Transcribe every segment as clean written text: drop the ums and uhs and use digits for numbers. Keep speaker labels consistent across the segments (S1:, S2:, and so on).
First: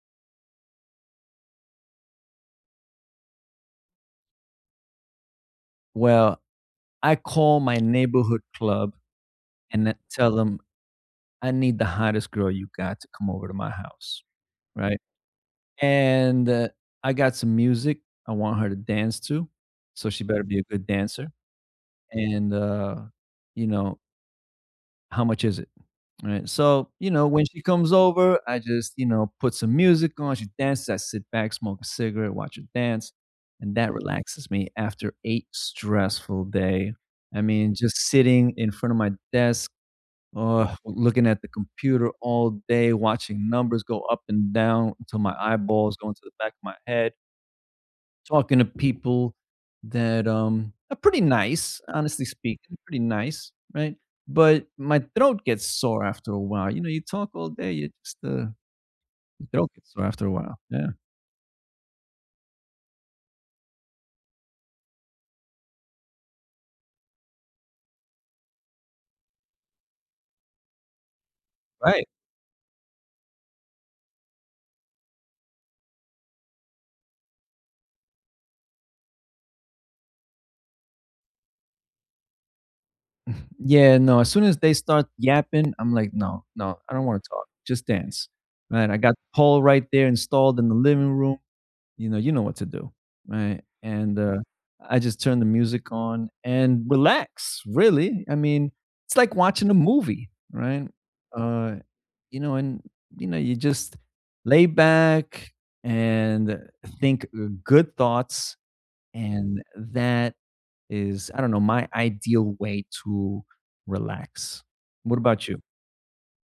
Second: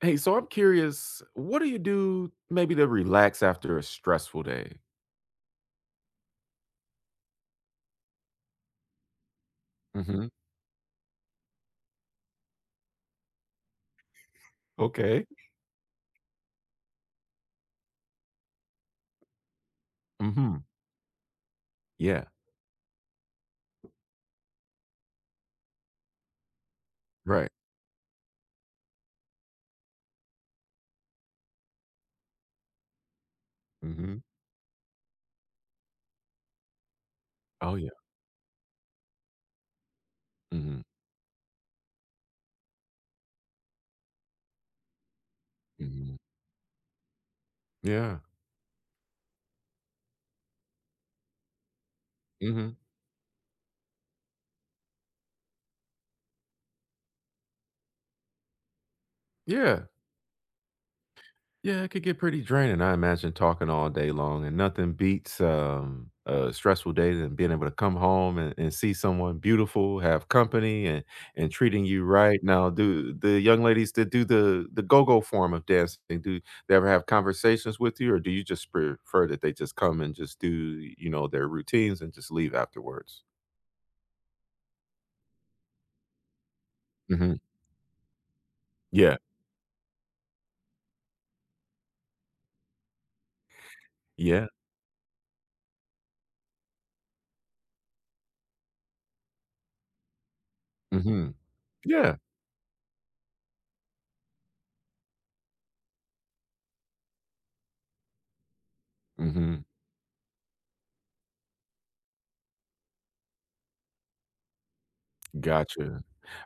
S1: Hey, so I'm curious, what do you do maybe to relax after a stressful day?
S2: Well, I call my neighborhood club and then
S1: Mhm.
S2: tell them, "I need the hottest girl you got to come over to my house," right?
S1: Okay.
S2: And, I got some music I want her to dance to, so she better be
S1: Mhm.
S2: a good dancer,
S1: Yeah.
S2: and, you know, how much is it? All right. So, when
S1: Right.
S2: she comes over, I just put some music on. She dances. I sit back, smoke a cigarette, watch her dance. And that
S1: Mhm.
S2: relaxes me after eight stressful day. I mean,
S1: Oh, yeah.
S2: just sitting in front of my desk, oh,
S1: Mhm.
S2: looking at the computer all day, watching numbers go up and down until my eyeballs go
S1: Mhm.
S2: into the back of my head.
S1: Yeah.
S2: Talking to people that, are pretty nice, honestly speaking,
S1: Mhm.
S2: pretty nice, right? But my throat gets sore after a while. You talk all day, you just, your throat
S1: Yeah.
S2: gets sore after a while. Yeah.
S1: Yeah, it could get pretty draining. I imagine talking all day long, and nothing beats a stressful day than being able to come home and see someone beautiful, have company, and treating you
S2: Right.
S1: right. Now, do the young ladies that do the go go form of dancing do they ever have conversations with you, or do you just prefer that they just come and just do their routines and just leave afterwards?
S2: Yeah, no, as soon as they start yapping, I'm like, "No, no, I don't wanna
S1: Hmm.
S2: talk. Just dance." Right? I got
S1: Yeah,
S2: the pole right there installed in the living room. You know what to do, right? And
S1: yeah.
S2: I just turn the music on and relax. Really, I mean it's like watching a movie, right?
S1: Hmm,
S2: uh
S1: yeah.
S2: you know and you know You just lay back and think good thoughts. And
S1: Hmm.
S2: that is, I don't know, my ideal way to relax. What about you?
S1: Gotcha.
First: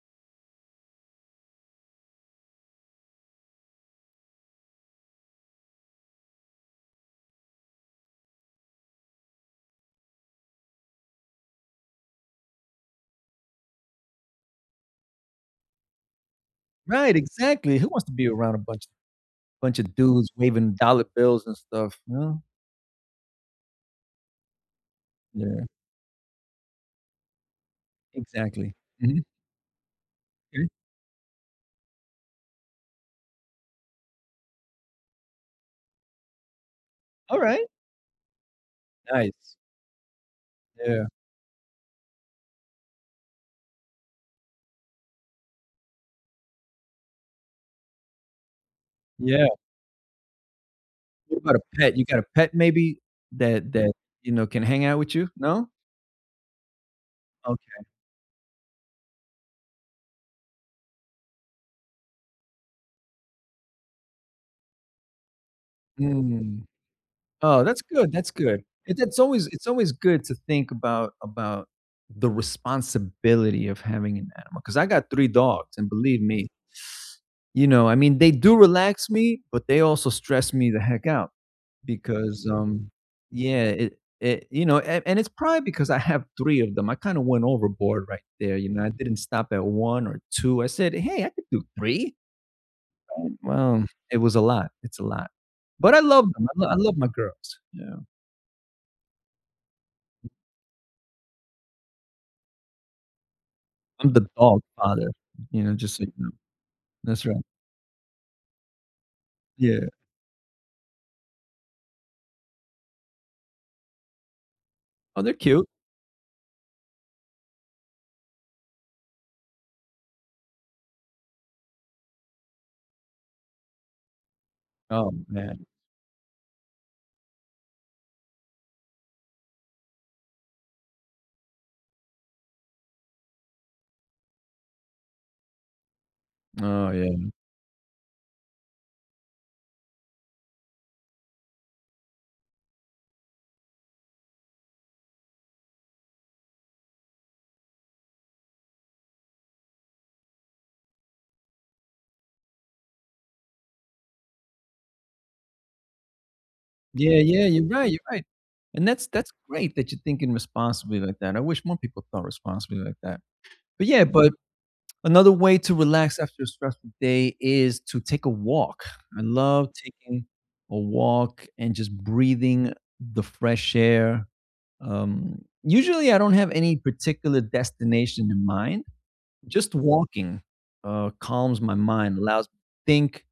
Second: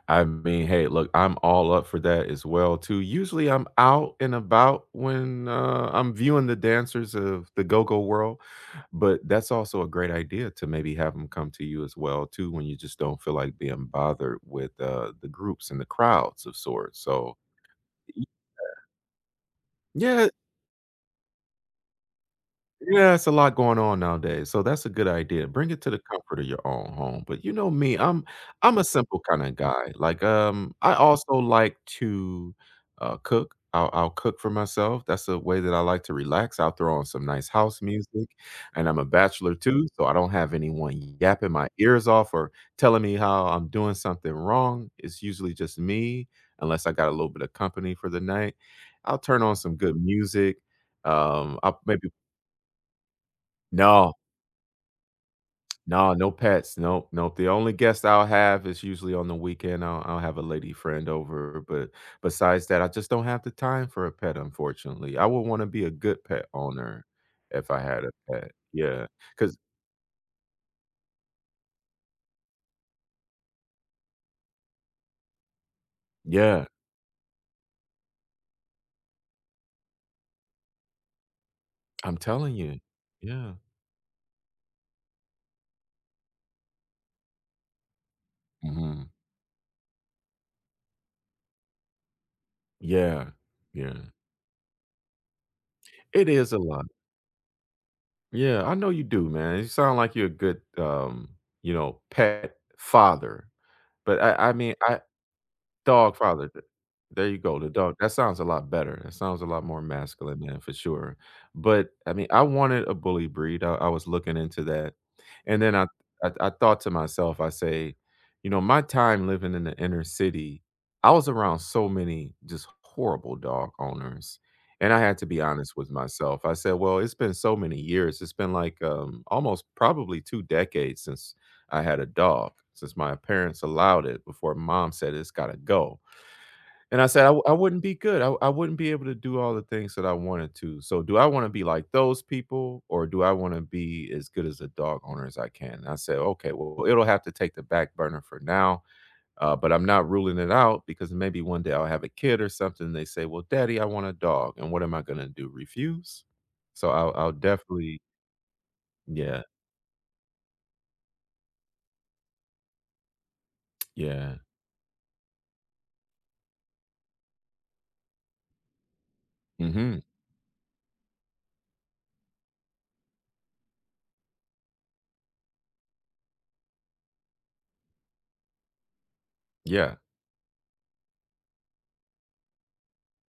S1: I mean, hey, look, I'm all up for that as well too. Usually I'm out and about when, I'm viewing the dancers of the go-go world, but that's also a great idea to maybe have them come to you as well too when you just don't feel like being bothered with, the groups and the crowds of sorts,
S2: Right,
S1: so,
S2: exactly, who wants to
S1: y
S2: be around a bunch of dudes
S1: yeah.
S2: waving dollar bills and stuff, you know?
S1: Yeah, it's a lot going on nowadays, so that's a good idea. Bring it to the comfort of your own home, but you know me, I'm
S2: Exactly.
S1: I'm a simple
S2: Mhm,
S1: kinda guy, like,
S2: okay.
S1: I also like to, cook. I'll cook for myself. That's a way that I like to relax. I'll throw on some nice
S2: Alright,
S1: house music, and I'm a bachelor
S2: nice.
S1: too, so I don't have
S2: Yeah,
S1: anyone yapping my ears off or telling me how I'm doing something wrong. It's usually just me, unless I got a little bit of company for the night. I'll turn
S2: yeah.
S1: on some good music.
S2: What about
S1: um,
S2: a
S1: I'll
S2: pet? You
S1: maybe
S2: got a pet maybe that that,
S1: no,
S2: you know, can hang out with you? No?
S1: no, no pets, nope, nope. The only
S2: Okay.
S1: guest I'll have is usually on the weekend. I'll have a lady friend over, but besides that, I just don't have the time for a pet, unfortunately. I would wanna be a good pet
S2: Mm.
S1: owner
S2: Oh,
S1: if I
S2: that's
S1: had a
S2: good, that's
S1: pet.
S2: good. It
S1: Yeah,
S2: it's always
S1: cause,
S2: it's always good to think about the responsibility of having an animal. Because I got 3 dogs, and believe me,
S1: yeah, 'cause, yeah,
S2: I mean, they do relax me, but they also stress me the heck out.
S1: I'm
S2: Because,
S1: telling you. Yeah.
S2: yeah, it and it's probably because I have 3 of them. I kinda went overboard right there, I
S1: Mhm.
S2: didn't stop at 1 or 2. I said, "Hey, I could do 3."
S1: Yeah,
S2: Well,
S1: yeah.
S2: it was a lot, it's a lot. But I love
S1: It
S2: them,
S1: is a
S2: I
S1: lot.
S2: love my girls, yeah.
S1: Yeah, I know you do, man. You sound like you're a good, pet father,
S2: I'm
S1: but
S2: the
S1: I I
S2: dog
S1: mean, I
S2: father, just so you
S1: Dog
S2: know.
S1: father. th
S2: That's
S1: there you
S2: right.
S1: go. The dog, that sounds a lot better. That sounds a lot more
S2: Yeah.
S1: masculine, man, for sure. But, I mean, I wanted a bully breed. I was looking into that,
S2: Oh, they're
S1: and
S2: cute.
S1: then I thought to myself. I say, my time living in the inner city, I was around so many just horrible dog owners, and I
S2: Oh,
S1: had to be
S2: man.
S1: honest with myself. I said, "Well, it's been so many years, it's been like, almost probably 2 decades since I had a dog, since my parents allowed it before mom said it's got to go."
S2: Oh,
S1: And I said, I,
S2: yeah.
S1: w- I wouldn't be good. I wouldn't be able to do all the things that I wanted to. So, do I want to be like those people, or do I want to be as good as a dog owner as I can? And I said, okay, well, it'll have to take the back burner for now. But I'm not ruling it out, because maybe one day I'll have a kid or something. They say, "Well, daddy, I want a dog." And what am I going to do? Refuse? So, I'll,
S2: Yeah,
S1: I'll
S2: yeah, you're right, you're
S1: definitely,
S2: right. And that's
S1: yeah,
S2: great that you're thinking responsibly like that. I wish more people thought responsibly like that. But yeah, but
S1: yeah.
S2: another way to relax after a stressful day is to take a walk. I love
S1: Mm hmm.
S2: taking a walk and just breathing the fresh air. Usually, I don't have any particular destination in mind. Just
S1: Yeah.
S2: walking calms my mind, allows me to think.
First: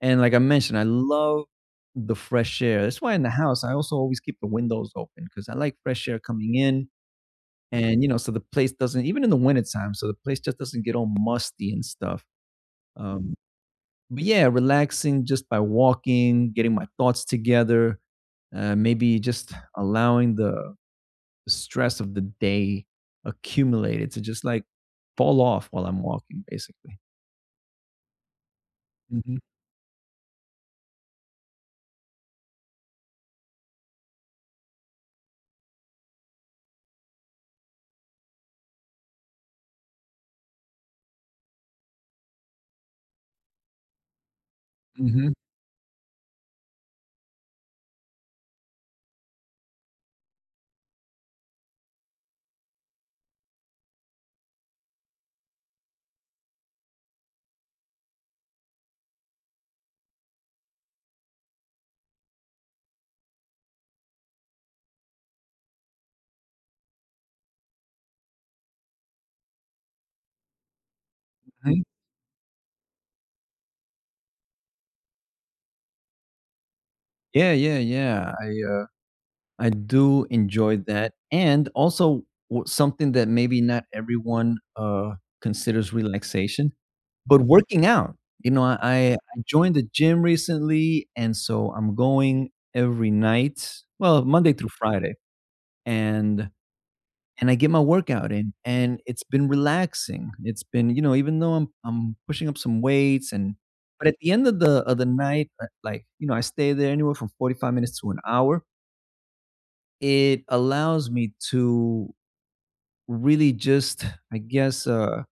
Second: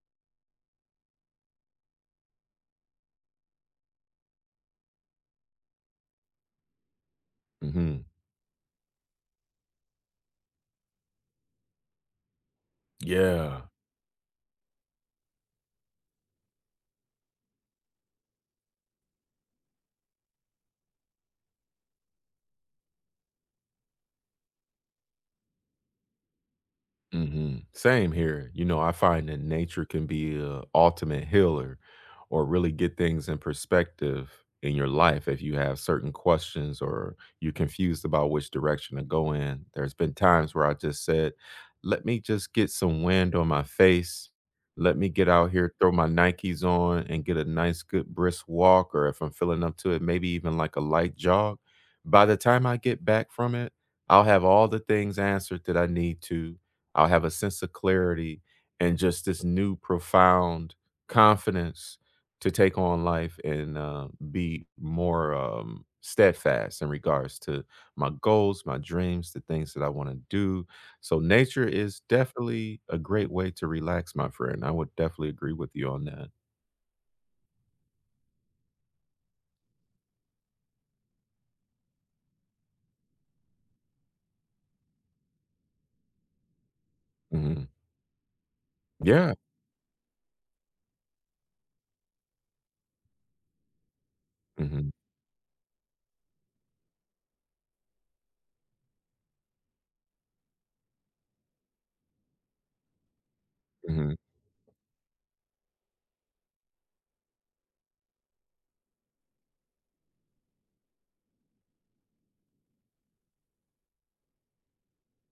S2: And like I mentioned, I love the fresh air. That's why in the house, I also always keep the windows open because I like fresh air coming in.
S1: Mm hmm.
S2: And, so the place doesn't, even in the winter time, so the place just doesn't get all musty and stuff, um,
S1: Yeah.
S2: but yeah, relaxing just by walking, getting my thoughts together, maybe just allowing the stress of the day accumulated to just like fall off while I'm walking, basically.
S1: Mhm. Same here. You know, I find
S2: Mhm,
S1: that nature can be a ultimate healer, or really get things in perspective in your life if you have certain questions or you're confused about which direction to go in. There's been times where I just said, "Let me just get some wind on my face. Let me get
S2: mhm,
S1: out here, throw my Nikes on and get a nice good brisk walk, or if I'm feeling up to it, maybe even like a light jog." By the time I get back from it, I'll have all the things answered that I need to. I'll have a sense of clarity and just this new profound confidence to take on life, and be more steadfast in regards to my goals, my dreams, the things that I want to do. So, nature
S2: mhm.
S1: is definitely a great way to relax, my friend. I would definitely agree with you on that.
S2: Yeah, yeah, yeah. Uh, I do enjoy that, and also something that maybe not everyone considers relaxation. But
S1: Mhm.
S2: working out, you know, I
S1: Yeah.
S2: I joined the gym recently, and so I'm going every night, well, Monday through
S1: Hmm.
S2: Friday, and I get my workout in, and it's been relaxing. It's been, even though I'm pushing up some weights. And but
S1: Hmm.
S2: at the end of the night, like, I stay there anywhere from 45 minutes to an hour. It allows me to really just, I guess,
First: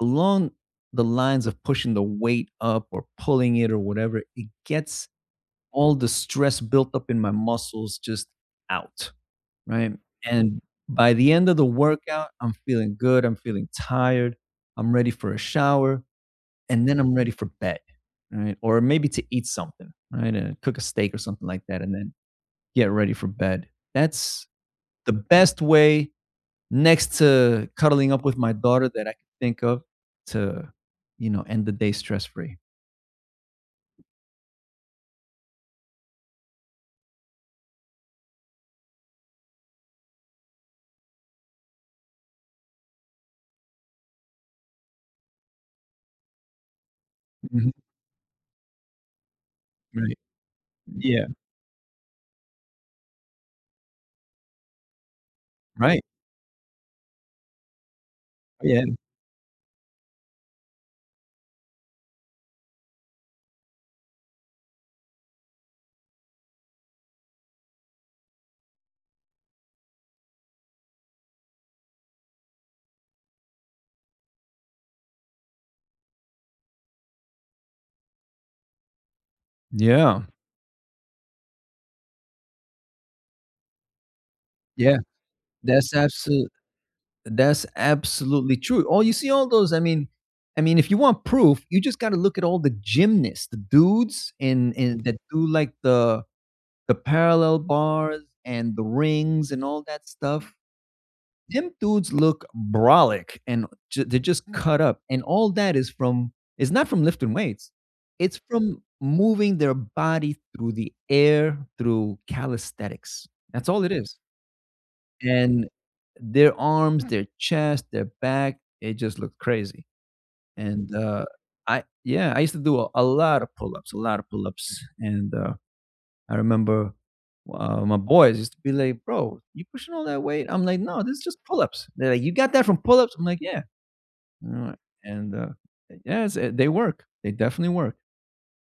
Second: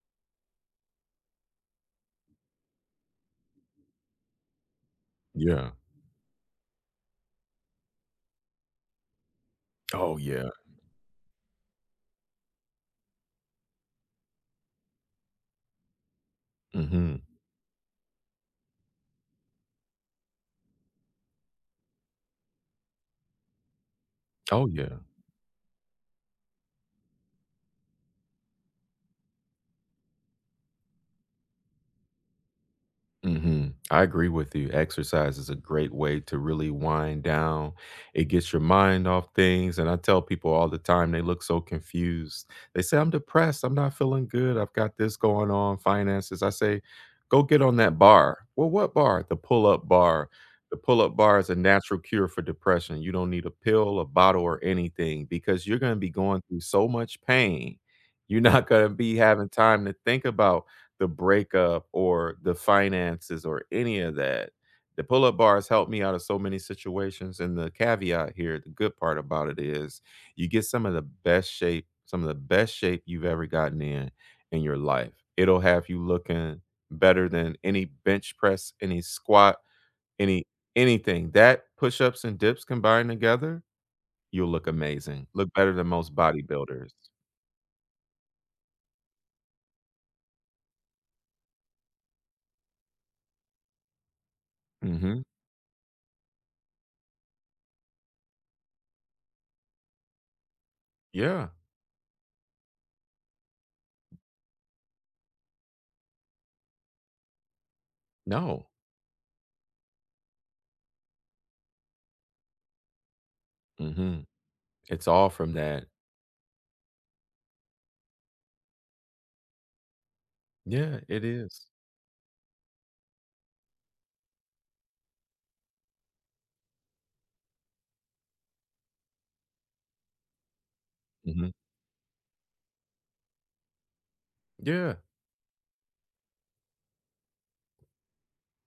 S2: along the lines of pushing the weight up or pulling it or whatever, it gets
S1: Yeah.
S2: all the stress built up in my muscles just out, right?
S1: Oh, yeah.
S2: And by the end of the workout, I'm feeling good. I'm feeling tired. I'm ready for a shower. And then I'm
S1: Hmm.
S2: ready for bed, right? Or maybe to eat something, right? And cook a steak or something like that. And then get ready for bed. That's
S1: Oh, yeah.
S2: the best way next to cuddling up with my daughter that I can think of to, end the day stress free.
S1: Hmm. I agree with you. Exercise is a great way to really wind down. It gets your mind off things. And I tell people all the time, they look so confused. They say, "I'm depressed. I'm not feeling good. I've got this going on, finances." I say, go get
S2: Mhm,
S1: on that bar. Well, what bar? The pull up
S2: right.
S1: bar. The pull up
S2: Yeah,
S1: bar is a natural cure for depression. You don't need a pill, a bottle, or anything, because you're going to
S2: right.
S1: be going through so much pain. You're not
S2: Yeah.
S1: going to be having time to think about the breakup or the finances or any of that. The pull up bars helped me out of so many situations. And the caveat here, the good part about it, is you get some of the best shape, some of the best shape you've ever gotten in your life. It'll have you looking better than any bench press, any squat,
S2: Yeah.
S1: any anything. That push ups and dips combined together, you'll look
S2: Yeah.
S1: amazing. Look better than
S2: That's
S1: most
S2: absolute
S1: bodybuilders.
S2: That's absolutely true. All you see all those, I mean, if you want proof, you just got to look at all the gymnasts, the dudes and that
S1: Hmm.
S2: do like the parallel bars and the rings and all that stuff.
S1: Yeah.
S2: Them dudes look brolic and they're just cut up. And all that is from, it's not from lifting weights. It's
S1: No.
S2: from moving their body through the air through calisthenics. That's all it is.
S1: Hmm. It's all from
S2: And
S1: that.
S2: their arms, their chest, their back, it just looked crazy. And,
S1: Yeah, it is.
S2: I used to do a lot of pull-ups, a lot of pull-ups, and, I remember, my boys used to be like, "Bro, you pushing all that weight?" I'm like, "No, this is just
S1: Mhm.
S2: pull-ups." They're like, "You got that from pull-ups?" I'm like, "Yeah." You
S1: Yeah.
S2: and, uh, yes, they work. They definitely work.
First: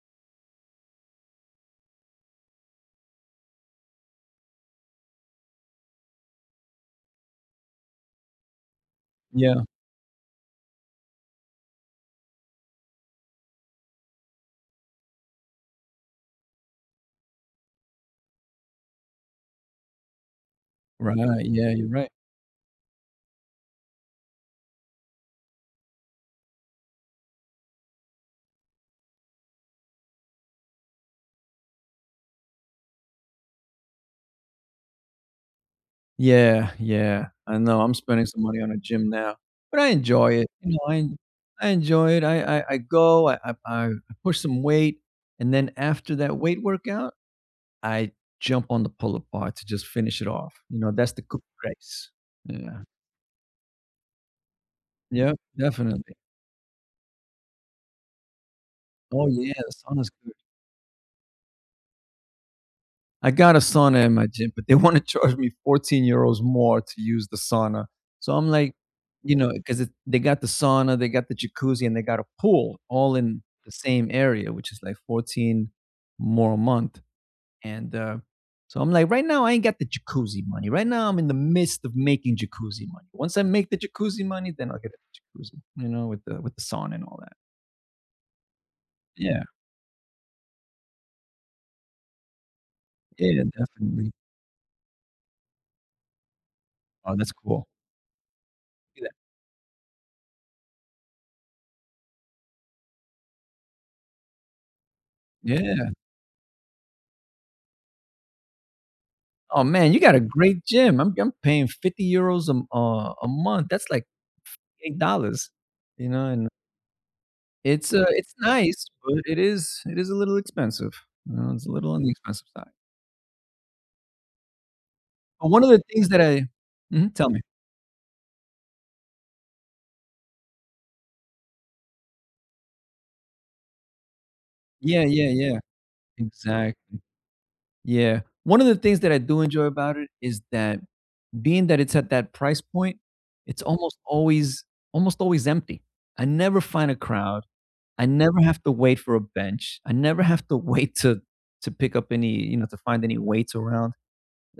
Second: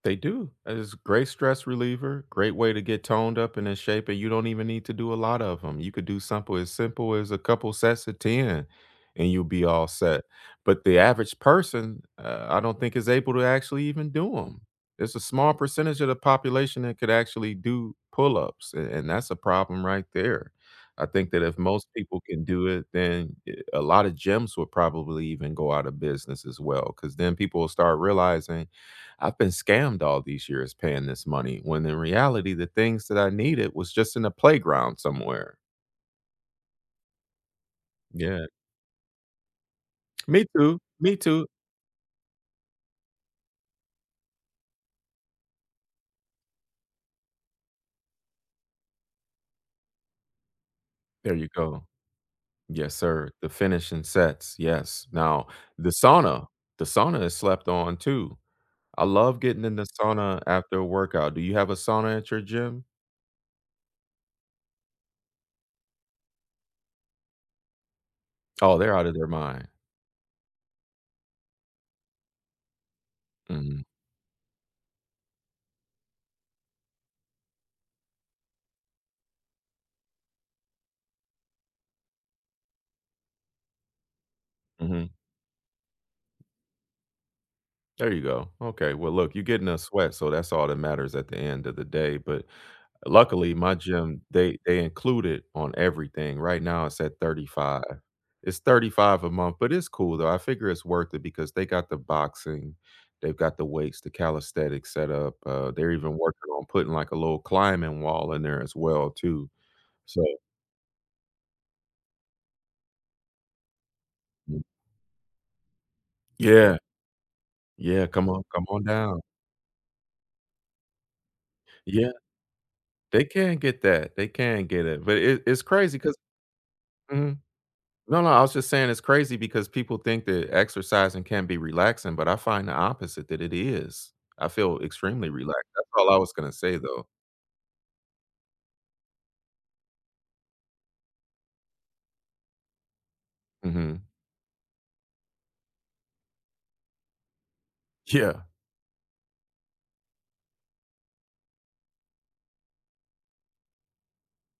S1: They do. And it's a great stress reliever, great way to get toned up and in shape, and you don't even need to do a lot of them. You could do simple as a couple sets of 10, and you'll
S2: Yeah,
S1: be all set. But the average person, I don't think, is able to actually even do them. It's a small percentage of the population that could actually do pull-ups, and that's a problem right there. I think that
S2: right,
S1: if
S2: yeah,
S1: most
S2: you're right.
S1: people can do it, then a lot of gyms would probably even go out of business as well, because then people will start realizing I've been scammed all these years paying this money, when in reality, the things that I needed was just in a playground somewhere.
S2: Yeah, yeah. I know, I'm spending some
S1: Yeah.
S2: money on a gym now, but I enjoy
S1: Me
S2: it,
S1: too.
S2: I
S1: Me too.
S2: I enjoy it, I go, I push some weight, and then after that weight workout, I jump on the pull-up bar to just finish it off, that's the
S1: There
S2: cookie
S1: you go.
S2: race. Yeah.
S1: Yes, sir. The finishing sets. Yes.
S2: Yeah,
S1: Now, the
S2: definitely.
S1: sauna, the sauna, is slept on too. I
S2: Oh,
S1: love
S2: yeah,
S1: getting
S2: the
S1: in the
S2: sauna's good.
S1: sauna after a workout. Do you have a sauna at your gym?
S2: I got a sauna in my gym, but they want to charge me €14 more to use the sauna. So I'm like,
S1: Oh, they're out of their mind.
S2: because they got the sauna, they got the jacuzzi, and they got a pool all in the
S1: Mhm.
S2: same area, which is like 14 more a month. And so I'm like, right now, I ain't got the jacuzzi money. Right now, I'm in the midst of making jacuzzi money. Once I make the jacuzzi money, then I'll get
S1: Mhm.
S2: the jacuzzi, with the sauna and all that.
S1: There you go. Okay. Well, look,
S2: Yeah,
S1: you're getting a sweat, so that's all that matters at the end of the day. But
S2: yeah,
S1: luckily, my
S2: definitely.
S1: gym, they include it on everything. Right now, it's at
S2: Oh, that's cool.
S1: 35. It's 35 a month, but it's cool though. I figure it's worth it, because they got the boxing, they've got the weights, the calisthenics set up. Uh,
S2: Yeah.
S1: they're even working on putting like a little climbing wall in there as well too.
S2: Oh, man, you got a
S1: So
S2: great gym. I'm paying €50 a month. That's like
S1: mm,
S2: $8, and
S1: yeah, yeah, come
S2: it's
S1: on, come on
S2: nice,
S1: down.
S2: but it is a little expensive, it's a little on the
S1: Yeah,
S2: expensive side.
S1: they can get that. They can get it, but it,
S2: But
S1: it's
S2: one of the
S1: crazy
S2: things
S1: because
S2: that I— mhm, tell me.
S1: No, no, I was just saying it's crazy because people think that exercising can be relaxing, but I find the opposite that it is. I feel
S2: Yeah, yeah,
S1: extremely
S2: yeah,
S1: relaxed. That's all I was gonna say
S2: exactly.
S1: though.
S2: Yeah. One of the things that I do enjoy about it is that being that it's at that price point, it's
S1: Mhm.
S2: almost always empty. I never find a crowd. I never
S1: Yeah.
S2: have to wait for a bench. I never have to wait to pick up any, to find any weights around.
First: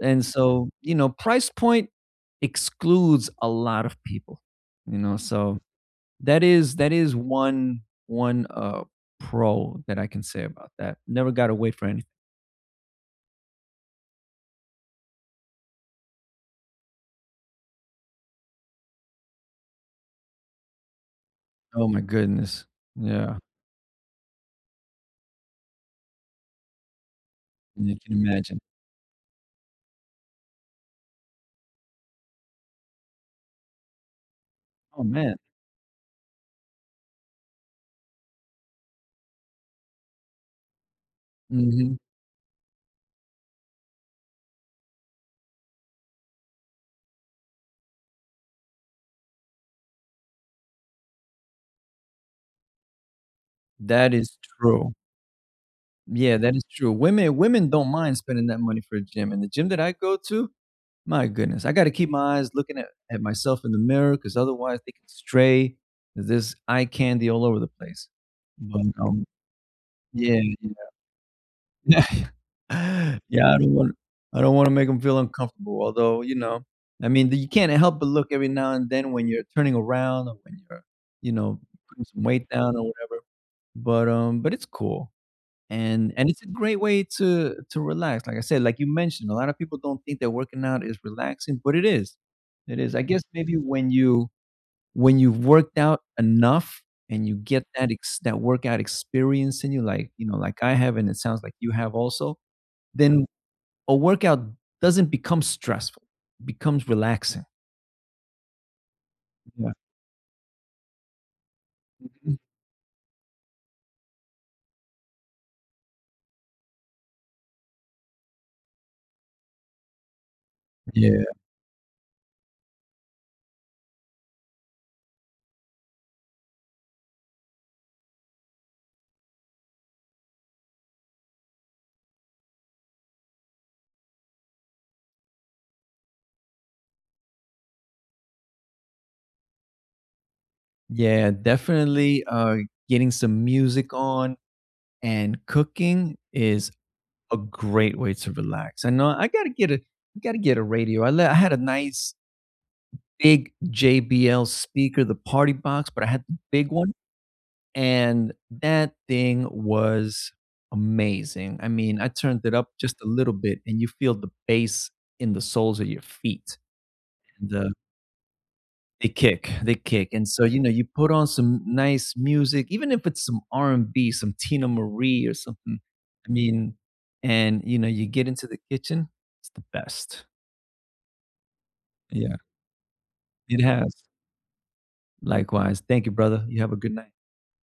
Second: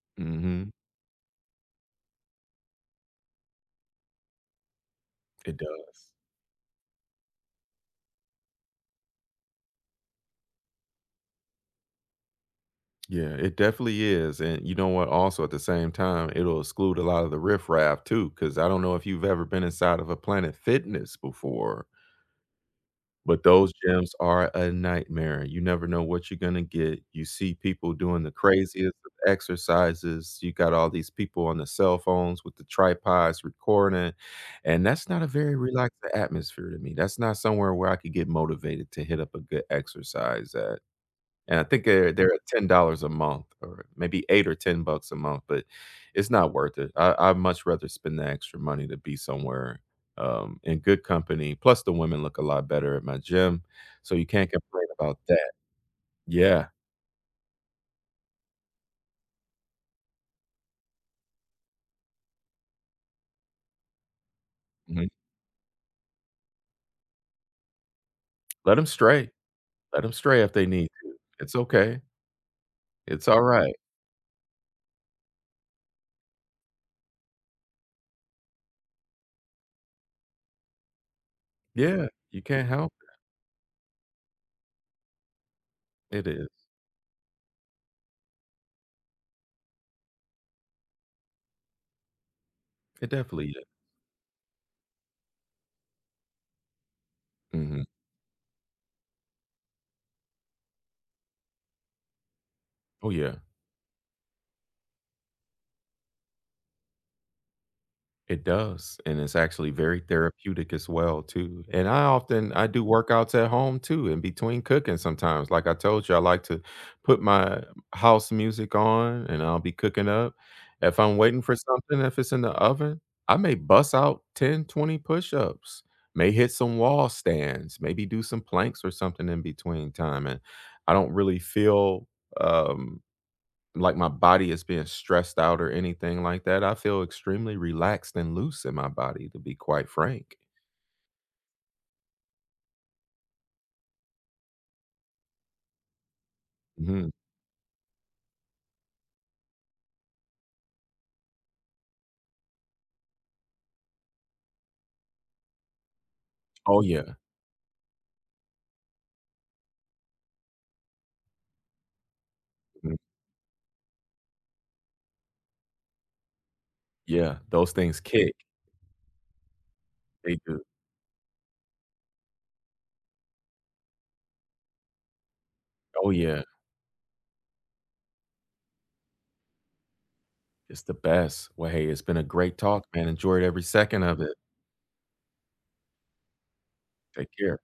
S2: And so,
S1: Mhm.
S2: price point excludes a lot of people,
S1: It
S2: So
S1: does.
S2: that is one pro that I can say about that. Never got to wait for anything.
S1: Yeah, it definitely is, and you know what, also, at the same time, it'll exclude a lot of the riffraff too. Because I don't know if you've ever been inside of a Planet Fitness before.
S2: Oh my goodness. Yeah.
S1: But those gyms are a nightmare. You never know what you're gonna get. You see people
S2: You can
S1: doing the
S2: imagine.
S1: craziest of exercises. You got all these people on the cell phones with the tripods recording, and
S2: Oh
S1: that's not a
S2: man.
S1: very relaxing atmosphere to me. That's not somewhere where I could get motivated to hit up a good exercise at. And I think
S2: Hmm.
S1: they're at $10 a month, or maybe 8 or 10 bucks a month, but it's not worth it. I'd much rather spend the extra money to be somewhere, in good company, plus the women look a lot better at my gym,
S2: That
S1: so you
S2: is
S1: can't complain
S2: true.
S1: about that.
S2: Yeah, that is
S1: Yeah,
S2: true. Women don't mind spending that money for a gym. And the gym that I go to, my goodness, I gotta keep my eyes looking at myself in the mirror because otherwise they can
S1: mhm.
S2: stray. There's eye candy all over the place.
S1: Let
S2: But,
S1: them stray. Let them
S2: yeah,
S1: stray if they need to. It's okay.
S2: yeah.
S1: It's
S2: Yeah,
S1: alright.
S2: I don't wanna make them feel uncomfortable, although, I mean, you can't help but look every now and then when you're turning around or when you're, you know, putting
S1: Yeah,
S2: some
S1: you
S2: weight
S1: can't
S2: down or
S1: help
S2: whatever, but it's cool. And
S1: it.
S2: and
S1: It
S2: it's
S1: is.
S2: a great way to relax. Like I said, like you mentioned, a lot of people don't think that working out is relaxing, but it is. It is. I
S1: It
S2: guess
S1: definitely
S2: maybe
S1: is.
S2: when you've worked out enough and you get
S1: Mhm.
S2: that workout experience in you, like, like I have and it sounds like you have also,
S1: Oh,
S2: then
S1: yeah.
S2: a workout doesn't become stressful, it becomes relaxing.
S1: It does, and it's actually
S2: Yeah.
S1: very therapeutic as well too, and I
S2: Mhm.
S1: often I do workouts at home too, in between cooking sometimes. Like I told you, I like to put my house music on, and I'll be cooking up. If I'm
S2: Yeah.
S1: waiting for something, if it's in the oven, I may bust out 10, 20 push-ups, may hit some wall stands, maybe do some planks or something in between time, and I don't really feel, um like my body is being stressed out or anything like that. I feel extremely relaxed and loose in my body, to be quite frank.
S2: Yeah, definitely getting some music on and cooking is
S1: Mhm.
S2: a great way to relax. I know I gotta get a radio. I had a nice big JBL speaker, the party box, but I had the big
S1: Oh,
S2: one,
S1: yeah.
S2: and that thing was amazing. I mean, I turned it up
S1: Mhm.
S2: just a little bit, and you feel the bass in the soles of your feet,
S1: Yeah,
S2: uh
S1: those things kick.
S2: they kick, they kick, and
S1: They
S2: so,
S1: do.
S2: you put on some nice music, even if it's some R&B, some Tina Marie or something,
S1: Oh,
S2: I
S1: yeah.
S2: mean, and, you get into the kitchen, it's the best.
S1: It's the best. Well, hey, it's been a
S2: Yeah,
S1: great talk, man. Enjoyed
S2: it
S1: every
S2: has.
S1: second of it.
S2: Likewise. Thank you, brother. You have a good night.
S1: Take care.